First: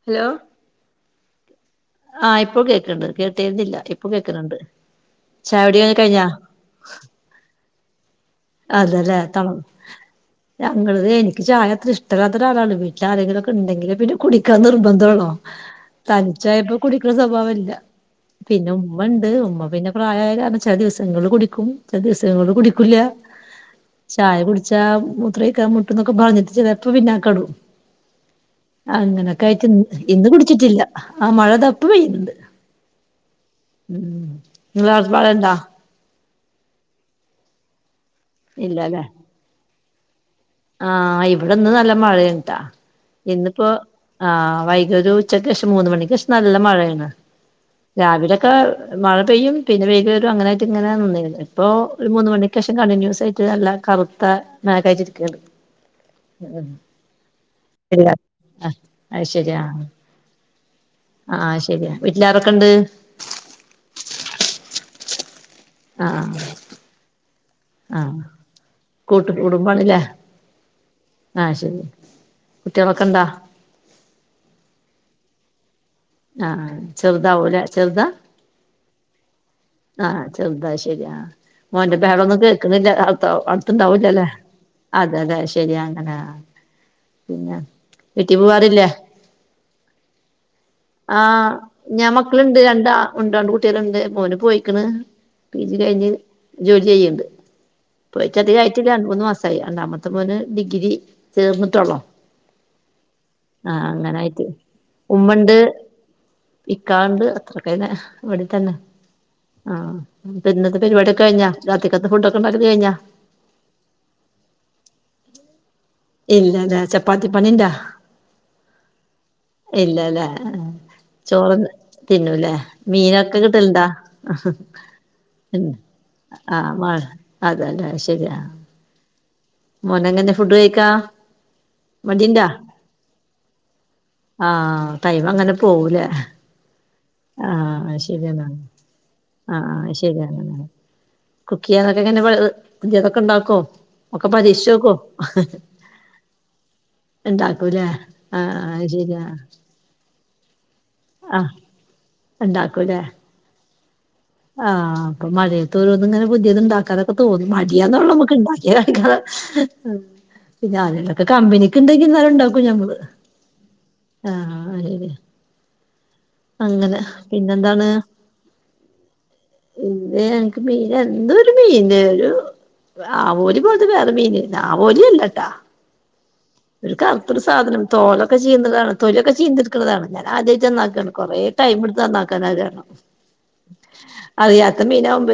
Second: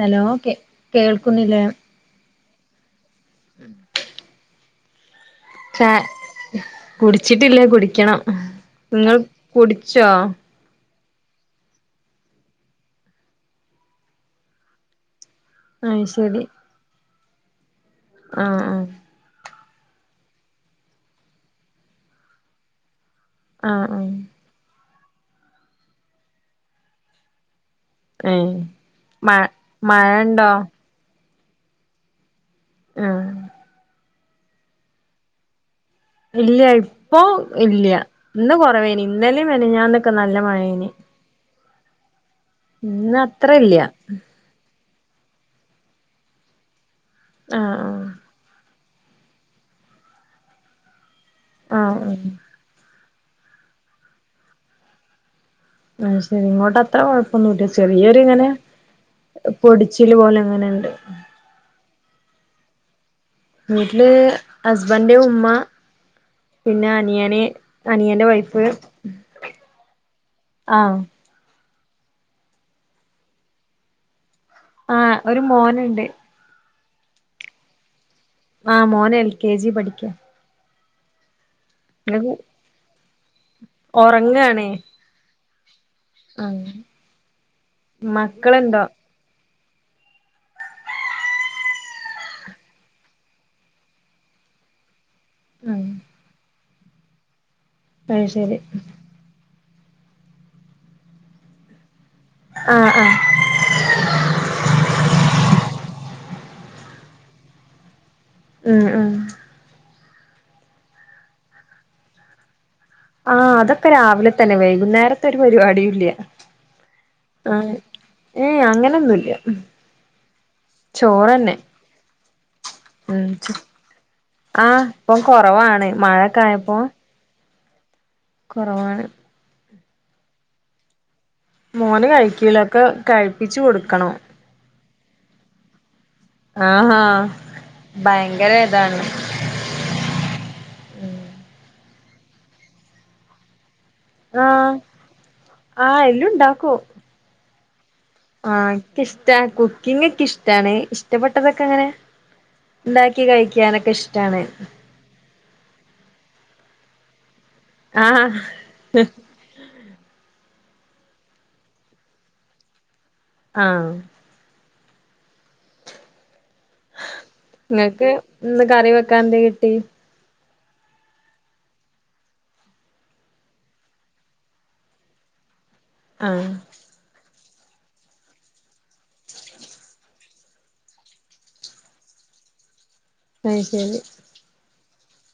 Hello കെ കേൾക്കുന്നില്ലേ ആഹ ഇപ്പൊ കേക്ണ്ട് കേട്ടീരുന്നില്ല ഇപ്പൊ കേക്ണ്ണ്ണ്ട് ചായുടി ചാ ഒക്കെ കഴിഞ്ഞോ കുടിച്ചിട്ടില്ല കുടിയ്ക്കണം ഇങ്ങൾ കുടിച്ചോ ഞങ്ങള്തെ എനിക്ക് ചായ അത്ര ഇഷ്ടല്ലാത്ത ഒരാളാണ് വീട്ടില് ആരെങ്കിലൊക്കെ ഇണ്ടെങ്കിലെ പിന്നെ കുടിക്കാൻ നിർബന്ധം ഒള്ളു അയ് ശരി തനിച്ചായപ്പം കുടിക്കണ സ്വഭാവംല്ല ആഹ് പിന്നെ ആഹ് ഉമ്മ ഉണ്ട് ഉമ്മ പിന്നെ പ്രായായവരാണ് ചെല ദിവസങ്ങളില് കുടിക്കും ചെല ദിവസങ്ങളില് കുടിക്കുല്ല ആഹ് ആഹ് ചായ കുടിച്ച മൂത്രൊയ്ക്കാം മുട്ടുന്നൊക്കെ പറഞ്ഞിട്ട് ചെലപ്പം പിന്നാക്കാം ഇടും ഏഹ് മഴ അങ്ങനൊക്കെ ആയിട്ട് മഴ ഇന്ന് ഉണ്ടോ കുടിച്ചിട്ടില്ല ആ മഴ താ ഇപ്പം പെയ്യ്ണ് ണ്ട് ആഹ ഉം ഇങ്ങളാടെ മഴണ്ടൊ ഇല്ല്യ ഇപ്പൊ ഇല്ല്യ ഇന്ന് കൊറവെയ്നി ഇന്നലിം മിനിഞ്ഞാന്നൊക്കെ നല്ല മഴയ്നിം ആഹ ഇവിടെന്ന് നല്ല മഴേണ് ട്ടൊ ഇന്ന് അത്ര ഇന്നിപ്പോ ഇല്ല ആഹ വൈ ഇതൊരു ഉച്ചക്കേഷം മൂന്ന് മണിക്കേഷം നല്ല മഴയാണ് ആഹ് രാവിലൊക്കെ മഴ പെയ്യും പിന്നെ വെയ്ല് വരും അങ്ങനായിട്ട് ഇങ്ങനെ നിന്നെയ്നി ഇപ്പോ ആഹ് ഒരു ആഹ് മൂന്ന് ആഹ് മണി ക്കേഷം കണ്ടിന്യൂസ് ആയിട്ട് നല്ല കറുത്ത മേഘായിട്ട് ഇരിക്യാണ് അയ് ശരി ഇങ്ങോട്ട് അത്ര കുഴപ്പൊന്നുംല്ല ശരിയാ ചെറിയൊരിങ്ങനെ ആഹ് പൊടിച്ച് ച്ചില് പോലെ അങ്ങനെണ്ട് ആഹ അയ് ശെരിയാ വീട്ടിലാരൊക്കെണ്ട് വീട്ടില് ഹസ്ബൻഡ് ഉമ്മ ആഹ പിന്നെ അനിയന് അനിയന്റെ വൈഫ് കൂട്ട് കുടുംബാണ്ല്ലേ ആഹ് ആയ് ശരി കുട്ടേളൊക്കെണ്ടാ ആഹ ഒരു മോന്ണ്ട് അഹ അഹ ചെറുതാവുലെ ചെറ്താ ആഹ് മോന് എൽ കെ ജി പഠിക്ക്യാ ചെറുതാ ശെരിയാ ആഹ മോന്റെ ബെഹളൊന്നും കേക്ക്ണില്ല ആട്ത് അടുത്തണ്ടാവല്ലൊലെ ഒറങ്ങാണേ അതെലെ ശരിയാ അങ്ങനെ ആഹ് പിന്നെ വീട്ടി മക്കളുണ്ടോ പോവാറില്ലേ ആഹ ഞാൻ മക്കള്ണ്ട് രണ്ടാൾണ്ട് രണ്ട് കുട്ടേള്ണ്ട് മോന് പോയിക്ണ് പി ജി ആഹ് കഴിഞ്ഞ് ജോലി ചെയ്യ്ണ്ട് അത് ശരി പോയിട്ടതികായിട്ടില്ല രണ്ട് മൂന്ന് മാസം സായി രണ്ടാമത്തെ മോന് ഡിഗ്രി ചേർന്ന്ട്ടൊള്ളു ആഹ ആഹ ആഹ അങ്ങനായിട്ട് ഉമ്മണ്ട് നിക്കാണ്ട് അത്രക്ക ഇവിടെത്തന്നെ ഉം ഉം ആഹ ഇന്നത്തെ പരിപാടൊക്കെ കഴിഞ്ഞാ രാത്രിക്കത്തെ ഫുഡ് ഒക്കെ ഉണ്ടാക്കല് കഴിഞ്ഞാ ആഹ അതൊക്കെ രാവിലെ തന്നെ വൈകുന്നേരത്തെ ഒരു പരിപാടിയില്ല ഇല്ല അല്ല ചപ്പാത്തി പണിണ്ടാ ഏ അങ്ങനെൊന്നുംല്ല ചോറ്ന്നെ തിന്നുലേ മീനൊക്കെ കിട്ടലണ്ടാ ആഹ് ഇപ്പം പിന്ന കൊറവാണ് മഴൊക്കെ ആഹ് അതല്ലെ ശരിയാ കുറവാണ്. മോനങ്ങനെ ഫുഡ് കഴിക്കാ. മോന് മടിണ്ടാ കഴക്കലൊക്കെ കഴിപ്പിച്ച് കൊടുക്കണം. ആഹ ടൈം അങ്ങനെ പോവൂലേ. ആഹാ ഭയങ്കര ഇതാണ്. ആഹ ആ് ശരി അങ്ങനാണ് കുക്ക് ചെയ്യാതൊക്കെ എങ്ങനെ പുതിയതൊക്കെ ഉണ്ടാക്കോ. ഒക്കെ പരീക്ഷിച്ച് ആഹ് നോക്കോ ആഹ് എല്ലും ഉണ്ടാക്കൂല്ലേ. ആഹ ഇഷ്ടാ കുക്കിംഗ ഒക്കെ ഇഷ്ടാണ് ആഹ് ഇഷ്ടപ്പെട്ടതൊക്കെ അങ്ങനെ. ഉണ്ടാക്കൂലേ ഉണ്ടാക്കി കഴിക്കാനൊക്കെ ഇഷ്ടാണ്. ആഹ് അപ്പ മഴയത്ത് ഓരോന്ന ഇങ്ങനെ പുതിയത് ഉണ്ടാക്കാനൊക്കെ തോന്നു മടിയാണ് ആഹ് നമുക്ക് ഉണ്ടാക്കിയ കഴകാൻ പിന്നെ അതിലൊക്കെ കമ്പനിക്ക് ഉണ്ടെങ്കി ഇന്നോലം ഉണ്ടാക്കും ഞങ്ങൾ. ആഹ് ആഹ് അതത. അങ്ങനെ. പിന്നെന്താണ് നിങ്ങൾക്ക് ഇന്ന് കറി വെക്കാൻ എന്ത് കിട്ടി. അത എനിക്ക് മീൻ എന്തോ ഒരു മീൻ ഒരു. ആവോലി പോലത്തെ വേറെ മീൻ ആവോലില്ലട്ടാ. ആഹ് ഒരു കറത്തോരു സാധനം തോലൊക്കെ ചെയീണ്ടതാണ് തൊലൊക്കെ ചെയീന്തിടുക്കുന്നതാണ് ഞാൻ ആദ്യമായിട്ടാണ് നന്നാക്കാണ് കുറെ. ടൈം എടുത്താന്നക്കനാ കാരണം. അത് ശരി അറിയാത്ത മീന ആകുമ്പ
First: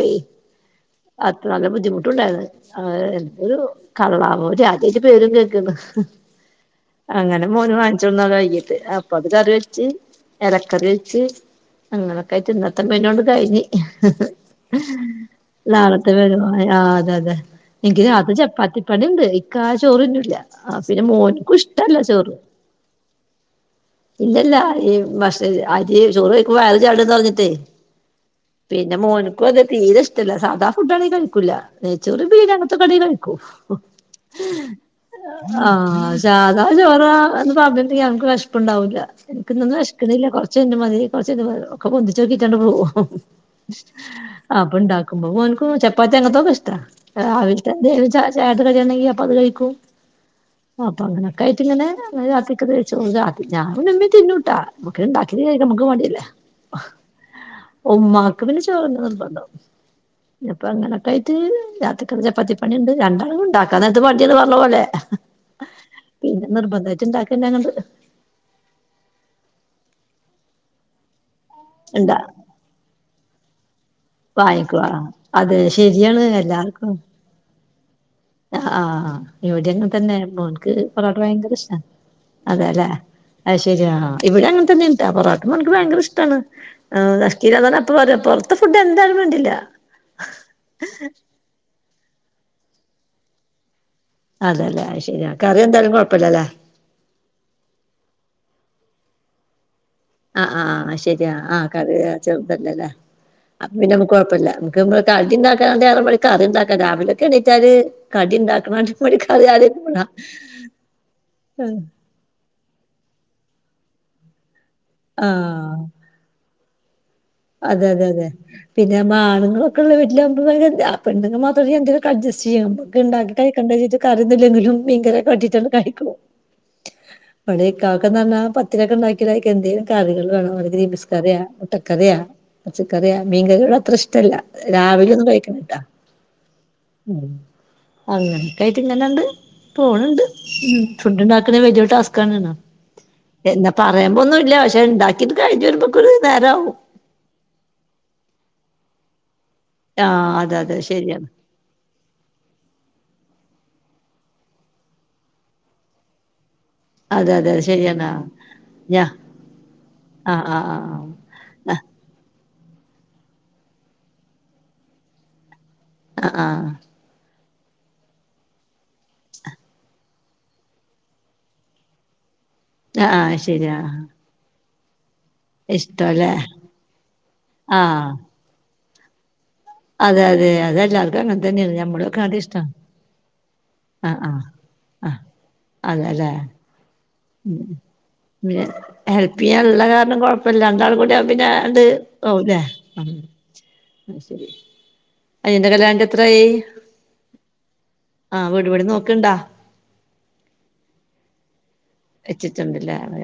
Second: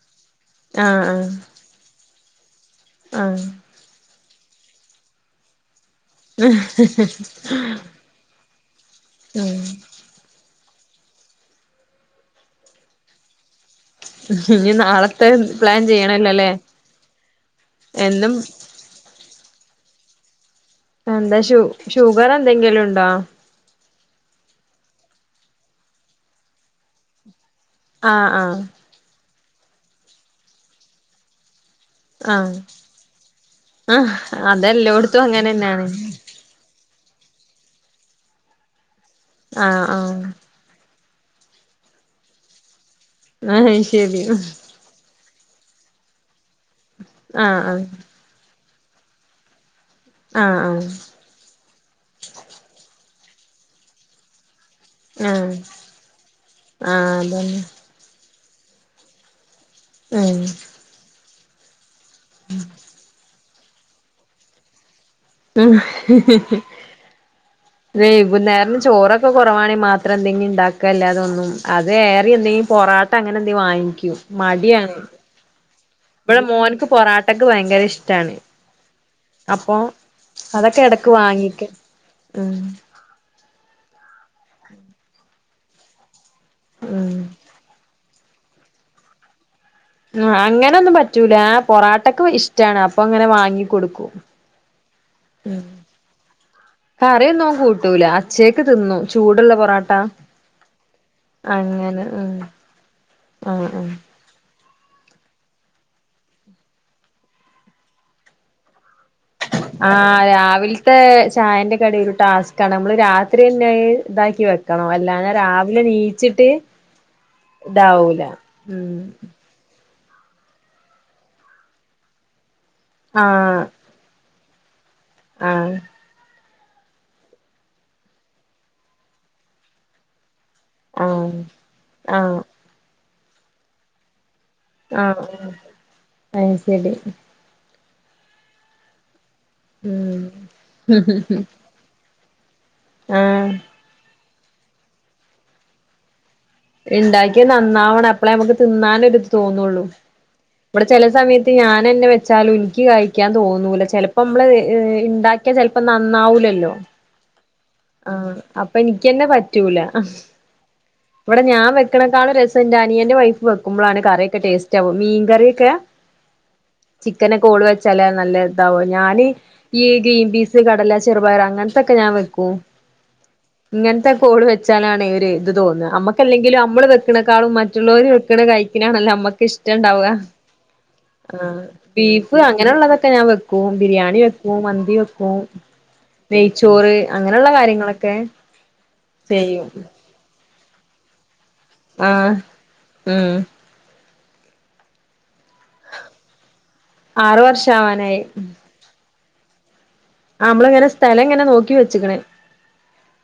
ആഹ് അത്ര ആഹ് നല്ല ബുദ്ധിമുട്ടുണ്ടായിരുന്നു. അവ ആഹ് എന്തൊരു കള്ളാവോ ആദ്യായിട്ട പേരും കേക്കന്ന്. [unintelligible] അങ്ങനെ മോന് വാങ്ങിച്ചു കൊണ്ട് വന്നത വൈകീട്ട് അപ്പൊ അത് കറി ഉം വെച്ച്. ഇലക്കറി വെച്ച് അങ്ങനൊക്കെ ആയിട്ട് ഇന്നത്തെ മെനു കൊണ്ട് കഴിഞ്ഞ്. ഇനി നാളത്തെ പ്ലാൻ നാളത്തെ പരുവ ചെയ്യണല്ലോല്ലേ ആ അതെ അതെ. എനിക്ക് എന്നും രാത്രി ചപ്പാത്തിപ്പണി ഉണ്ട് ഇക്ക ചോറ് തിന്നില്ല. പിന്നെ എന്താ മോനക്കും ഷു ഇഷ്ടല്ല ഷുഗർ ചോറ്. എന്തെങ്കിലും ഉണ്ടോ ഇല്ലല്ല ഈഭക്ഷ അരി ചോറ് കയിച്ച വയറി ചാടന്ന് പറഞ്ഞിട്ടേ ആഹ് ആഹ്. പിന്നെ മോനക്കും അതത് തീരെ ഇഷ്ടല്ല സാധാ ഫുഡ് ആണെങ്കിൽ കഴിക്കൂല്ല. നേച്ചോറ ആഹ് വീടകത്തെ അങ്ങേനെത്ത വെക്കു. [inaudible] എല്ലാടത്തും അങ്ങേനെ ആഹ് സാധാ ചോറാ എന്ന് പറഞ്ഞിട്ട് നമക്ക് വിശപ്പു ഉണ്ടാവില്ല. എനിക്കിന്നും ആഹ് ആഹ് വിശക്കുന്നില്ല കൊറച്ച എന്റെ മതി കൊറച്ച് ഇ ഒക്കെ പൊന്തിച്ചു നോക്കിട്ടണ്ട് പോകും. ആഹ് ശരി അപ്പോ ഉണ്ടാക [unintelligible] കുഭഭോനും ചപ്പാത്തി എങ്ങത്തോക്ക ഇഷ്ടം ആഹ് ആഹ് രവിലത്തെവെച്ചിട്ട ചേട്ട കഴിയാണ ചപ്പാത്തി കൈക്കും. ആഹ് ആഹ് അപ്പൊ അങ്ങനൊക്ക ആയിട്ടിങ്ങനെക്കോത്തി കഴിച്ചോളും ഞാനൻമ്മെ തിന്നുട്ടാ. നക്ക ഇണ്ടാക്കിത് കഴ ആഹ് നമ്മുക്ക് മടിയല്ലേ. ആഹ് അതന്നെ ഉമ്മാക്ക് പിന്നെ ചോറങ്ങ നിർബന്തവും അപ്പൊ അങ്ങനൊക്കെ ആയിട്ട് രാത്രി. ഇ ചപ്പത്തിപ്പണി ഉണ്ട് രണ്ടാളും ഉണ്ടാക്കാ അത്തെ വണ്ടിയന്ന് പറഞ്ഞ പോലെ. ഉ. പിന്നെ നിർബന്ധായിട്ട് ഉണ്ടാക്കന്നെ അങ്ങട് വൈകുന്നേരം ചോറൊക്കെകുറവാണെ മാത്രം എന്തെങ്കിണ്ടാക്കല്ലാതൊന്നും അത് ഇണ്ടാ വേറെ എന്തെങ്കിലും പൊറാട്ട അങ്ങനെ എന്തെങ്കിലും വാങ്ങിക്കും. വാങ്ങിക്കൊള മടിയാണ് അഹ് അത് ശരിയാണ് എല്ലാർക്കും ക്കക്ക് ഭയങ്കരയിഷ്ടാണ്. ആഹ് ആഹാ ഇവടിയങ്ങനത്തനെ മോൻക്ക് അതൊക്കെ ഇടക്ക് പൊറാട്ട ഭയങ്കരയിഷ്ട്ട വാങ്ങിക്കും ഉം അതേലേ? അത് ശരിയാ ഇവിടങ്ങനതന്നെയാ പൊറോട്ട മോൻക്ക് ഭയങ്കരെഷ്ടാണ് ഉം [unintelligible] അപ്പ പറയും പൊറത്തെ ഫുഡെന്തായാലും വേണ്ടില്ല ആ അങ്ങനൊന്നും പറ്റൂല പൊറാട്ടക്ക് ഇഷ്ട്ടാണ് അപ്പങ്ങനെ വാങ്ങിക്കൊടുക്കും അതേല്ലേ? അഹ് ശെരിയാ കറിയെന്തായാലും കൊഴപ്പല്ല്യലേ? കറിയൊന്നും ഓന് കൂട്ടൂല അച്ചേക്ക് തിന്നും ചൂടുള്ള പൊറാട്ട ആഹ് ആഹ് അഹ്ശരിയാ ആഹ് കറി ഉം ചെർതല്ലലേ? ആഹ് അപ്പ ആഹ് പിന്നെ കൊഴപ്പല്ല നമുക്ക് നമ്മളെ കടിണ്ടാക്കാട്ടിലും പണി കറിണ്ടാക്കാനാ രാവിലൊക്കെ എണീറ്റാല് കടിണ്ടാക്ക്ണാട്ടി യാദ്യം ആ രാവിൽത്തെ ചായന്റെ കടിയൊരു ടാസ്കാ ണ് നമ്മള് രാത്രിയന്നത് ഇതാക്കി വെക്കണം അല്ലാതെ ആഹ് രാവിലെ നീച്ചിട്ട് അതെ അതെ ഇതാവൂല അതെ ഉം പിന്നമ്മളെ ആണുങ്ങളൊ വീട്ടിലൊക്കെ ഒമ്പതുമണി പെണ്ണ്ങ്ങള് മാത്രള്ള വീട്ടില് എന്തെങ്കിലൊക്കെ അഡ്ജസ്റ്റെയ്യ ഇത്ണ്ടാക്കി ആഹ് കഴിക്കേണ്ടെ വെച്ച്ട്ട് കറിയൊന്നുല്ലെങ്കിലും മീൻകറിയൊക്കെ വറ്റിച്ചാട്ട് ആഹ് കഴിക്കും ഇവടെക്കാക്ക്ന്ന് പറഞ്ഞ പത്തിരിയൊക്കെണ്ടാക്കിയാല് അയിക്കെന്തേലും കറികള് വേണോന്ന് പറയും ഗ്രീൻ പീസ് ആഹ് കറിയോ, മുട്ടക്കറിയോ, ആഹ് പച്ചക്കറിയാ, മീൻ കറിയോടത്രഷ്ടല്ല രാവിലെയൊന്നും ആഹ് കഴിക്കണട്ടാ അത് ശരി അങ്ങനക്കായിട്ട്ങ്ങനാണ്ട് പോണ് ണ്ട് ഉം ഫുഡ്ണ്ടാക്കണേ വലിയൊരു ടാസ്ക്കാണ് ണാ ആഹ് എന്ന പറയുമ്പൊന്നുല്ലാ. പക്ഷെണ്ടാക്കിട്ട് കഴിഞ്ഞു വരുമ്പോക്കൊരു നേരാവും ഇണ്ടാക്കിയ നന്നാവണം അപ്പളേ നമുക്ക് തിന്നാനൊരു തോന്നുള്ളൂ ആഹ് അതെ അതെ ഇവിടെ ചെലെ ശരിയാണ് സമയത്ത് ഞാനെന്നെ വെച്ചാലും എനിക്ക് കഴിക്കാൻ തോന്നൂല ചെലപ്പോ മ്മള് ഇണ്ടാക്കിയാ ചെലപ്പോ നന്നാവൂലല്ലോ? അതെ അതെ അത്ശരിയാണ് ആഹ് അപ്പയെനിക്കെന്നെ പറ്റൂല ആഹ് ആഹ് ആഹ് ഇവടെ ഞാൻ വെക്കാണെക്കാളും രസന്റെ അനിയന്റെ വൈഫ് വെക്കുമ്പളാണ് കറിയൊക്കെ ടേസ്റ്റാവാ മീൻ കറിയൊക്കെ? ആഹ് ഹാ ചിക്കനെക്കെ ഓള് വെച്ചാലാ നല്ലതാവ ഞാന് ഈ ഗ്രീൻ പീസ്, കടല, ചെറുപയറ് അങ്ങനത്തൊക്കെ ഞാൻ വെക്കും ആഹ് അഹ് ശെരി ഇങ്ങനത്തെകോള് വെച്ചാലാണ് ഒര്ത് തോന്ന ഇഷ്ടല്ലേ നമ്മക്കല്ലെങ്കിലും നമ്മള് വെക്കണേക്കാളും മറ്റുള്ളോര് ആഹ് വെ ക്കണ കഴിക്ക്ണാണല്ലോ നമ്മക്ക്ശ്ട ണ്ടാവുക അതെ അതെ അതെല്ലാർക്കും അങ്ങനെ ആ തന്നെയാണ് ഞമ്മളൊക്കെ അത് ബീഫ് ഇഷ്ടാ അങ്ങനെുള്ളതൊക്കെ ഞാൻ വെക്കും ബിരിയാണി ആഹ് ആഹ് വെക്കും മന്തി ആഹ് വെക്കും. അതെല്ലേ? നെയ്ച്ചോറ് അങ്ങനെ ഉം പിന്നെ ഹെൽപ്പിയ്യാൻ ചെയ്യും ഇള്ള കാരണം കൊഴപ്പല്ല രണ്ടാളും കൂടിയാവുമ്പോ പിന്നെ ആണ്ട് ആഹ് ആവുല്ലേ? ഉം അനിയന്റെ കല്യാണ കഴിഞ്ട്ടെത്രായി ആറ് വർഷം ആവാനായി ആഹ് വീട് പണി നോക്ക്ണ്ടാ? ആഹ് അമ്മള്ങ്ങനെ സ്ഥലങ്ങെനെ നോക്കി വെച്ച് വെച്ചിട്ടുണ്ട്ല്ലേ? അള്ളാ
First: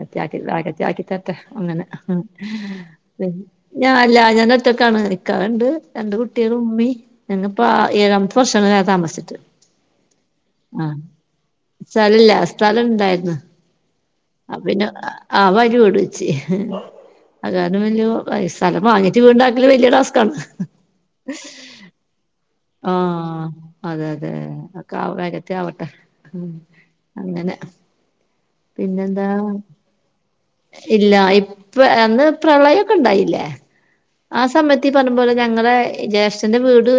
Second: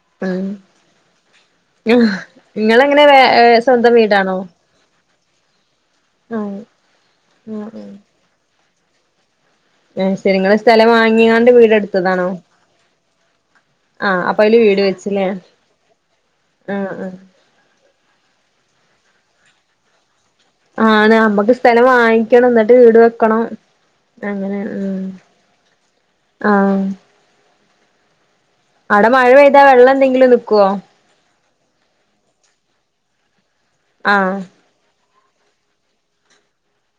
ആഹിറത്തിലാക്കി തരട്ടെ അങ്ങനെ ഉം നിങ്ങളെങ്ങനെ വേ പിന്നെ സ്വന്തം ഞൻ അല്ല വീടാണോ ഞാനൊറ്റക്കാണ് ഇക്കടണ്ട് രണ്ട് ആഹ് കുട്ടിയളും, ഉമ്മി ഞ്ഞങ്ങപ്പ ആഹ് ആ ആഹ് ഏഴാമത്തെ വർഷങ്ങളായി താമസിച്ചിട്ട് ആഹ് ശരി നിങ്ങള് സ്ഥലം ആഹ് വാങ്ങിയാണ്ട് വീടെടുത്തതാണോ സ്ഥലല്ല സ്ഥലണ്ടായിര്ന്ന് ആഹ് അപ്പൊ അപ്പ അതില് വീട് പിന്നെ വെച്ചില്ലേ അപ്പയില് വീട് വെച്ച് ആഹ് അത് കാരണം വല്യ കൊഴ സ്ഥലം വാങ്ങിട്ട് വീട്ണ്ടാക്കല് വലിയ ടാസ്ക്ണ് ആണ് അമ്മക്ക് സ്ഥലമായി ക്കണം ന്നട്ട് വീട് വെക്കണം ആഹ് അതെ അതെ അങ്ങനെ ഒക്കെ ഉം ആ വേഗത്തി ആവട്ടെ ഉം ആഹ് അങ്ങനെ അടെ പിന്നെന്താ മഴ പെയ്താ വെള്ളഎന്തെങ്കിലും നിക്കുവോ ഇല്ല ഇപ്പ അന്ന് പ്രളയോക്കെ ണ്ടായില്ലേ ആഹ് ആ സമയത്ത് ത്തി പറഞ്ഞ പോലെ ഞങ്ങളെ ജേഷ്ഠന്റെ വീട്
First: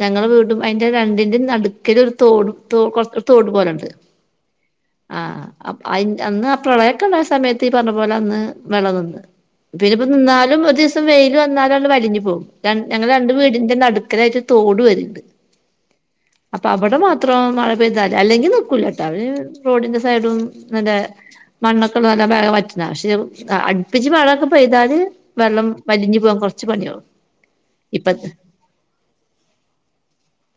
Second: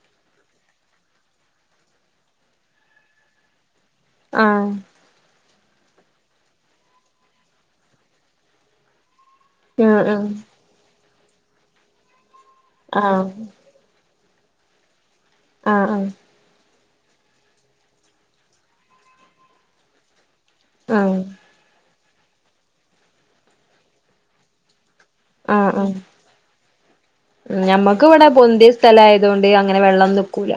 ഞങ്ങളെ വീടും അയിന്റെ രണ്ടിന്റെ നടുക്കൽ ഒരു തോടും തോ കൊർഒരു തോട് പോലെണ്ട് ആഹ് ആഹ് അപ്പ് അന്ന് ആ പ്രളയൊക്കെ ഉണ്ടായ സമയത്ത് ഈ പറഞ്ഞ പോലെ അന്ന് വെള്ളം നിന്ന് പിന്നെ ഇപ്പം ആഹ് നിന്നാലും ഒരു ദിവസം വെയില് വന്നാലും അട് വലിഞ് പോവും ആഹ് ഞങ്ങള് ആഹ് രണ്ട് വീടിന്റെ നടുക്കലായിട്ട് തോടുവരുണ്ട് ആഹ് ആഹ് അപ്പൊ അവിടെ മാത്രം മഴ പെയ്താല് അല്ലെങ്കി നിക്കൂല കേട്ടോ അവ റോഡിന്റെ സൈഡും നല്ല ആഹ് മണ്ണൊക്കെള്ള നല്ല ബേഗ് പറ്റുന്ന പക്ഷെ അടുപ്പിച്ച് മഴൊക്കെ പെയ്താല് വെള്ളം വലിഞ്ഞ് പോവാൻ കുറച്ച് പണിയാവും ഉം നമ്മക്ക് ഇപ്പ ഇവിടെ പൊന്തിയ സ്ഥലായതുകൊണ്ട് അങ്ങനെ വെള്ളം നിക്കൂല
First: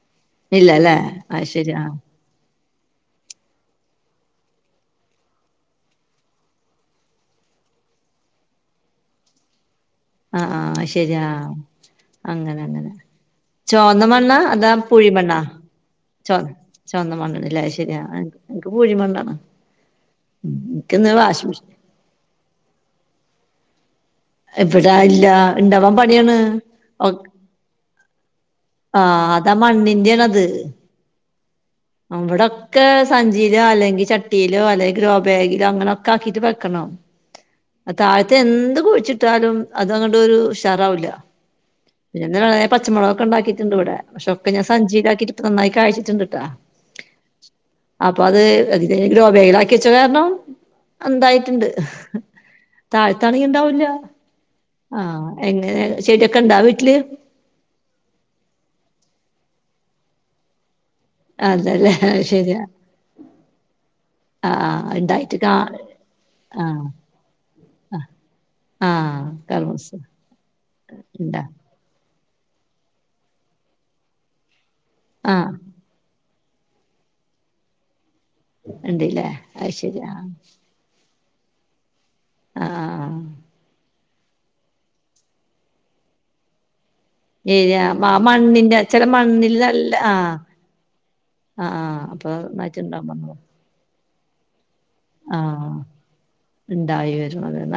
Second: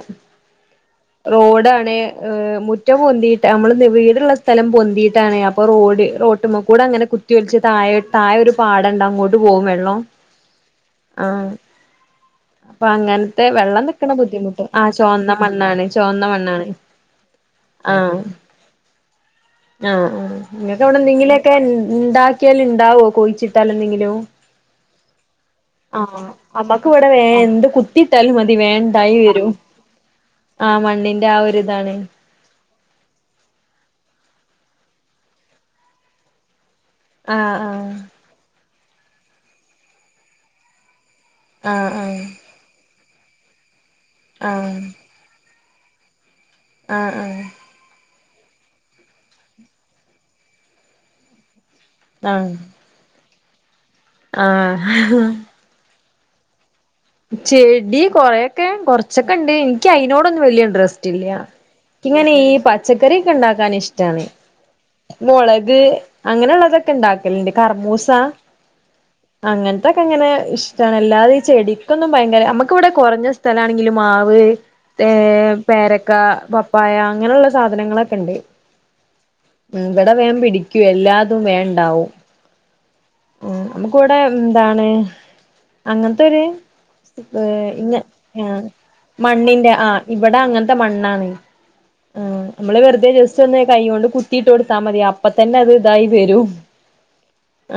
ഇല്ലല്ലേ അത് ശരി ആഹ് റോഡാണ് ഹ് മുറ്റം പൊന്തിയിട്ട് നമ്മള് വീടുള്ള സ്ഥലം പൊന്തിയിട്ടാണ് അപ്പൊ റോഡ് റോട്ടുമ്മ കൂടെ അങ്ങനെ കു കുതിയൊലിച്ച് താഴെ താഴെ ഒരു പാടണ്ട് അങ്ങോട്ട് പോകും വെള്ളം ആഹ് ആഹ് ശരിയാ ആഹ് അങ്ങനെ അപ്പൊ അങ്ങനെ അങ്ങനത്തെ വെള്ളം നിക്കണ ചുവന്തമണ്ണാ ബുദ്ധിമുട്ട് അതാ ആഹ് ചുവന്ന പുഴിമണ്ണാ മണ്ണാണ് ചുവന്ന ച മണ്ണാണ് ചോന്ത മണ്ണല്ലേ ആഹ് ശെരിയാണ് എനിക്ക് പൂഴിമണ്ണാണ് ആഹ് ആഹ് നിങ്ങക്ക് അവിടെ എന്തെങ്കിലുമൊക്കെ ഉണ്ടാക്കിയാല് ണ്ടാവോ കോഴിച്ചിട്ടാൽ എന്തെങ്കിലോ ഇവിടെ ഇല്ല ഇണ്ടാവാൻ ആഹ് പണിയാണ് നമ്മക്ക് ഇവിടെ വേ എന്ത് കു ത്തിട്ടാൽ മതി വേണ്ടായി വരും മണ്ണിന്റിയാണത് ആഹ് മണ്ണിന്റെ ആ ഒരുരിതാണ് അവിടൊക്കെ സഞ്ചിയിലോ അല്ലെങ്കി ചട്ടിയിലോ അല്ലെങ്കി ഗോബാഗിലോ അങ്ങനെ ഒക്കെ ആക്കിട്ട് വെക്കണോ ആഹ് ആഹ് ത് എന്ത് കുഴിച്ചിട്ടാലും അതങ്ങട്ട് ഒരു ഉഷാറാവില്ല ആഹ് ആഹ് പിന്നെവെ പച്ചമുളകൊക്കെ ഉണ്ടാക്കിയിട്ടുണ്ട് ഇവിടെ പക്ഷൊക്കെ ഞാൻ ആഹ് സഞ്ചിയിലാക്കിട്ട് നന്നായി കാഴ്ച്ചിട്ടണ്ട്ട്ടാ ആഹ് ആഹ് അപ്പൊ അത് അതി ഗ്രോപേഗിലാക്കി വെച്ച കാരണം എന്തായിട്ടുണ്ട് ആഹ് താഴ്ത്തണങ്കിണ്ടാവൂല്ല ആഹ് എങ്ങനെ ചെടിയൊക്കെ ഇണ്ടോ വീട്ടില് ചെടി കൊറെൊക്കെ കൊറച്ചൊക്കെ ഉണ്ട് എനിക്ക് അയിനോടൊന്ന് വലിയ ഇൻഡ്രസ്സ് റ്റില്ല ക്ക് അതല്ലേ ഇങ്ങനെ ഈ ശരിയാ പച്ചക്കറി ഒക്കെ ണ്ടാക്കാൻ ഇഷ്ടാണ് ആഹ് ആഹ് ഇണ്ടായിട്ട് കാ മുളക് ആഹ് അങ്ങനെയള്ളതൊക്കെ ഇണ്ടാക്കലിണ്ട് കർമൂസ ആഹ് കർമൂസ അങ്ങനത്തൊക്കെ അങ്ങനെ ഇഷ്ടാണ് അല്ലാതെ ഈ ഇണ്ടാ ചെടി തൊന്നും ഭയങ്കര നമുക്ക് ഇവിടെ കുറഞ്ഞ സ്ഥലാണെങ്കിലും മാവ് ഏ ആഹ് പേരക്ക പപ്പായ അങ്ങനെയുള്ള സാധനങ്ങളൊക്കെ ഉണ്ട് ഉണ്ടല്ലേ അയ്ശരി ആഹ് ക്കു എല്ലാതും വേണ്ടാവും ആഹ് കൂടെ എന്താണ് അങ്ങനത്തൊരു ഏരി ആ മണ്ണിന്റെ അ ചെല മണ്ണിന്റെ ആ മണ്ണിലല്ല ആഹ് ഇവിടെ അങ്ങനത്തെ ആഹ് ആഹ് അപ്പൊ [unintelligible] ജസ്റ്റൊന്ന് കയ്യോണ്ട് കു ത്തിയിട്ടൊടുത്താ മതി ആഹ് അപ്പതന്നത് ഇതായി വരും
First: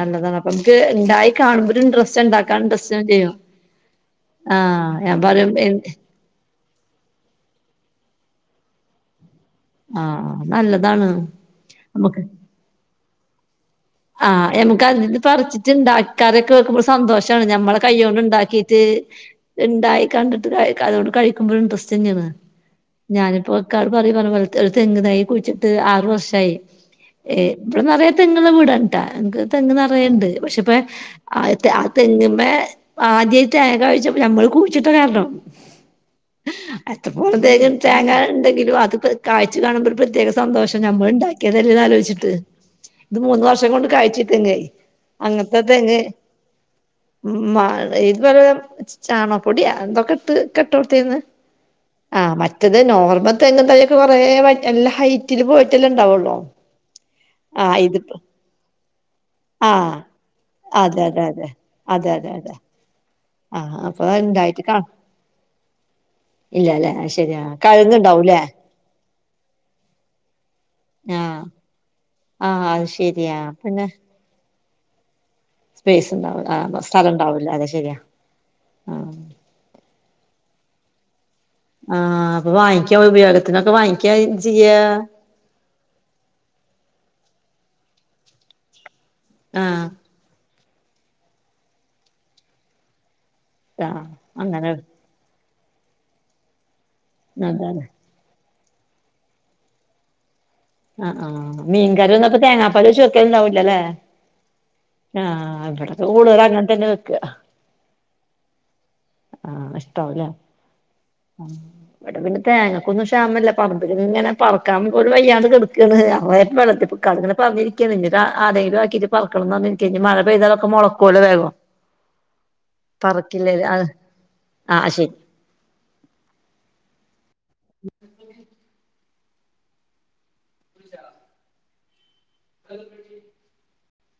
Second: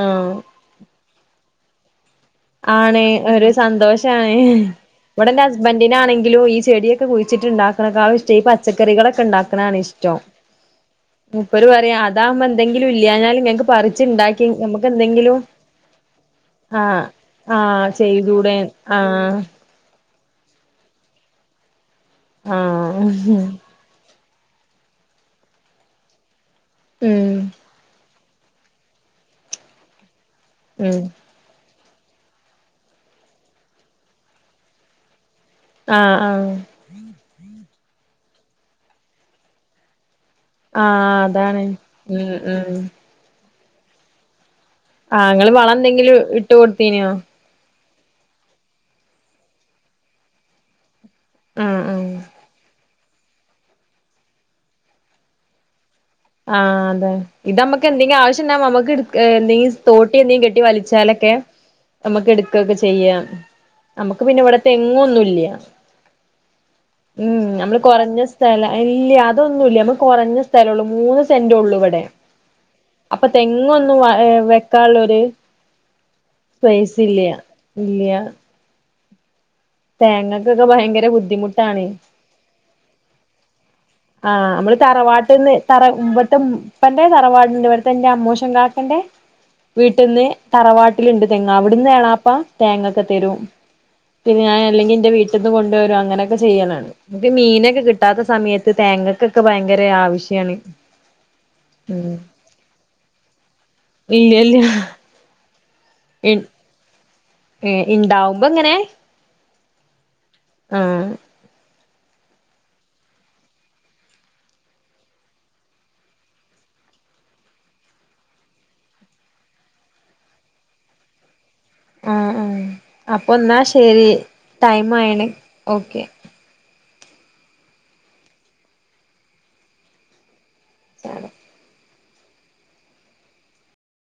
ആഹ് ക് ഇണ്ടായി കാണ് മ്പം ഒര് ഇന്ററസ്റ്റണ്ടാ ആണ് ഒരു സന്തോഷാണ് ആഹ് ഞാൻ ഇവടെന്റെ പറയും എ ഹസ്ബന്റ്നാണെങ്കിലും ഈ ചെടിയൊ. ത്ത് കുയ്ച്ചിട്ടുണ്ടാക്കണക്കാളും ഇഷ്ട്ടം ഈ പച്ചക്കറികളൊക്കെ ഇണ്ടാക്ക്. ക്ക്ണാണ് ഇഷ്ട്ടം ആഹ് നല്ലതാണ് മുപ്പര് പറിം നമുക്ക് അതാവുമ്പോ എന്തെങ്കിലും ഇല്ല്യാഞ്ഞാല്ങ്ങക്ക് പറി. ആഹ് യമക്ക് അതിന്ന് പറ്ച്ച്ട്ടാണ്ടാ ക്കറിയൊക്കെ വെക്കുമ്പോ ആഹ് സന്തോഷ. ഷാണ് ഞമ്മളെ ആഹ് ചെയ്തൂടെ കയ്യോണ്ട്ണ്ടാക്കീട്ട്. ആഹ് ഇണ്ടായി കണ്ടിട്ട് കയ് ക അതോണ്ട് കഴിക്ക്മ്പോൻട്രസ്റ്റന്നേണ് ആഹ് ഞാന്പ്പോ. ക്കാട് പറി പർഞ്ഞൽത്ത് ഒരു തെങ്ങ് തൈ കുഴിച്ചിട്ട് ആറു വർഷായി ഉം ഏഹ്. ഇബടെ നെറയെ തെങ്ങ്ള്ള വീടാണ് ട്ട ഇൻക്ക് തെങ്ങ് നെറയ്ണ്ട് പക്ഷെപ്പ. ഉം ആദ്യത്തെ ആ തെങ്ങ്മെ ആദ്യായിട്ട് തേങ്ങ കായ്ച്ചപ്പൊ നമ്മള് കുയ്ച്ചിട്ട കാരണം. ആഹ് ആഹ്. എത്ത്കോണം തെങ്ങി തേങ്ങാ ഇണ്ടെങ്കിലും അത് പെ കായ്ച് കാണുമ്പോൾ ഒരു പ്രത്യേക. സന്തോഷം ഞമ്മൾ ആഹ് അതാണ് ഇണ്ടാക്കിയതെല്ലെന്ന് ഉം ആലോയ്ച്ചിട്ട് ഉം ഇത് മൂന്ന് വർഷം കൊണ്ട് കായ്ച്ചീ തെങ്ങ്. ആ ഇങ്ങള് വളന്തെങ്കിലും ഇട്ട് കൊടുത്തീനോ. മാ ഇത് വലെ ചാണപ്പൊടിയാ ന്തൊക്കെ ഇട്ട് ക്കെട്ടൊട്ത്തീന്. ആഹ് മറ്റെത്. നോർമ ത്തെങ്ങ്തൈയൊക്കെ കൊറേ വ നല്ല ഹൈറ്റിൽ പോയിട്ടല്ലാംണ്ടാവൊള്ളോ. ആഹ് അത ഇതമ്മക്ക് എന്തെങ്കി ആവശ്യം ണ്ടാവുമ്പൊ നമക്ക്ട്. ക്കാ എന്തെങ്കി ആഹ് തോട്ടി എന്തെങ്കും കെട്ടി അതെ അതെ വലിച്ചാലൊക്കെ അതെ അതെ അതെ അതെ അമ്മക്കെട്ക്കൊക്കെ ചെയ്യാം. ആഹ് അപ്പൊ അമ്മക്ക് പിന്നെവ്ടെ ഉണ്ടായിട്ട് തെങ്ങുവൊന്നുല്ല്യ. ഇല്ലലെ. ഉം ഞമ്മള് കൊറഞ്ഞ സ്ഥല ഇല്ല്യ അതൊന്നുല്ല്യ നമ്മ കൊറഞ്ഞ സ്ഥലൊള്ളു. മൂന്ന് ആഹ് സെന്റുള്ളു ഇവടെ ആഹ് അത് അപ്പൊ ശരിയാ പിന്നെ തെങ്ങൊന്നും വെക്കാള്ളൊര്. സ്പേസ് ഉണ്ടാവുല ആ സ്ഥലംണ്ടാവല അത് ശെര്യാ ആഹ്. തേങ്ങക്കക്കെ ഭയങ്കര ബുദ്ധിമുട്ട്. ആഹ് അപ്പൊ വാങ്ങിക്ക്യ ഉപയോഗത്തിനൊക്കെ വാങ്ങിക്ക്യാ ചെയ്യാ. ട്ട്ന്ന് തറ ഇവ്ട്ത്തെ ഉപ്പന്റെ തറവാട്ണ്ട് ഇവട്ത്തെന്റെ അമ്മോശൻ കാക്കന്റെ. ആഹ് വീട്ട്ന്ന് തറവാട്ടില്ണ്ട് തെങ്ങ് അവിട്ന്ന് എളാപ്പ തേങ്ങൊക്കെ തരും. താഹ്. പിന്ന ഞാ അല്ലെങ്കിൽ ഇന്റെ വീട്ട്ന്ന് കൊണ്ടുവരോ അങ്ങനൊക്കെ ചെയ്യലാണ് ഇൻക്ക് അതാണ് മീനൊക്കെ കി ട്ടാത്ത സമയത്ത് തേങ്ങക്കൊക്കെ ബൈങ്കര ആവശ്യാണ്. ആഹ് ആഹ് മീൻ കറി ഉം ഒന്നുംപ്പ തേങ്ങാപ്പാലൊയിച്ച് വെക്കലുണ്ടാവൂലല്ലേ. ഇല്ലല്ല ആഹ് ഇവ്ടെ കൂടുതലും അങ്ങൻതന്നെ വെക്ക. ഇണ്ടാവുമ്പൊങ്ങനെക്കെ ആഹ് ഇഷ്ട്ടാവുലെ. ആഹ്. ഇവ്ടെ പിന്നെ തേങ്ങക്കൊന്നും ക്ഷാമല്ല പറമ്പ്ൽങ്ങനെ പർക്കാൻ പോലും വയ്യാ. [unintelligible] ക്ക്ണ് അവ വെള്ളത്തിക്കൾങ്ങനെ പറഞ്ഞിരിക്കാണ് ഇനി ആരേലും ആക്കിട്ട് പർക്കണംന്നർഞ്ഞ്. കെഞ്ഞ് ഇഞ് മഴ പെയ്താ തൊക്കെ മൊള് ക്കല്ലോ വേഗം. ആ ആ അപ്പൊ ഇന്നാ പറക്കില്ലേല് അത് ശെരി ആ ശരി ടൈമായിണ് ഓക്കെ. [inaudible] സാണം. [inaudible]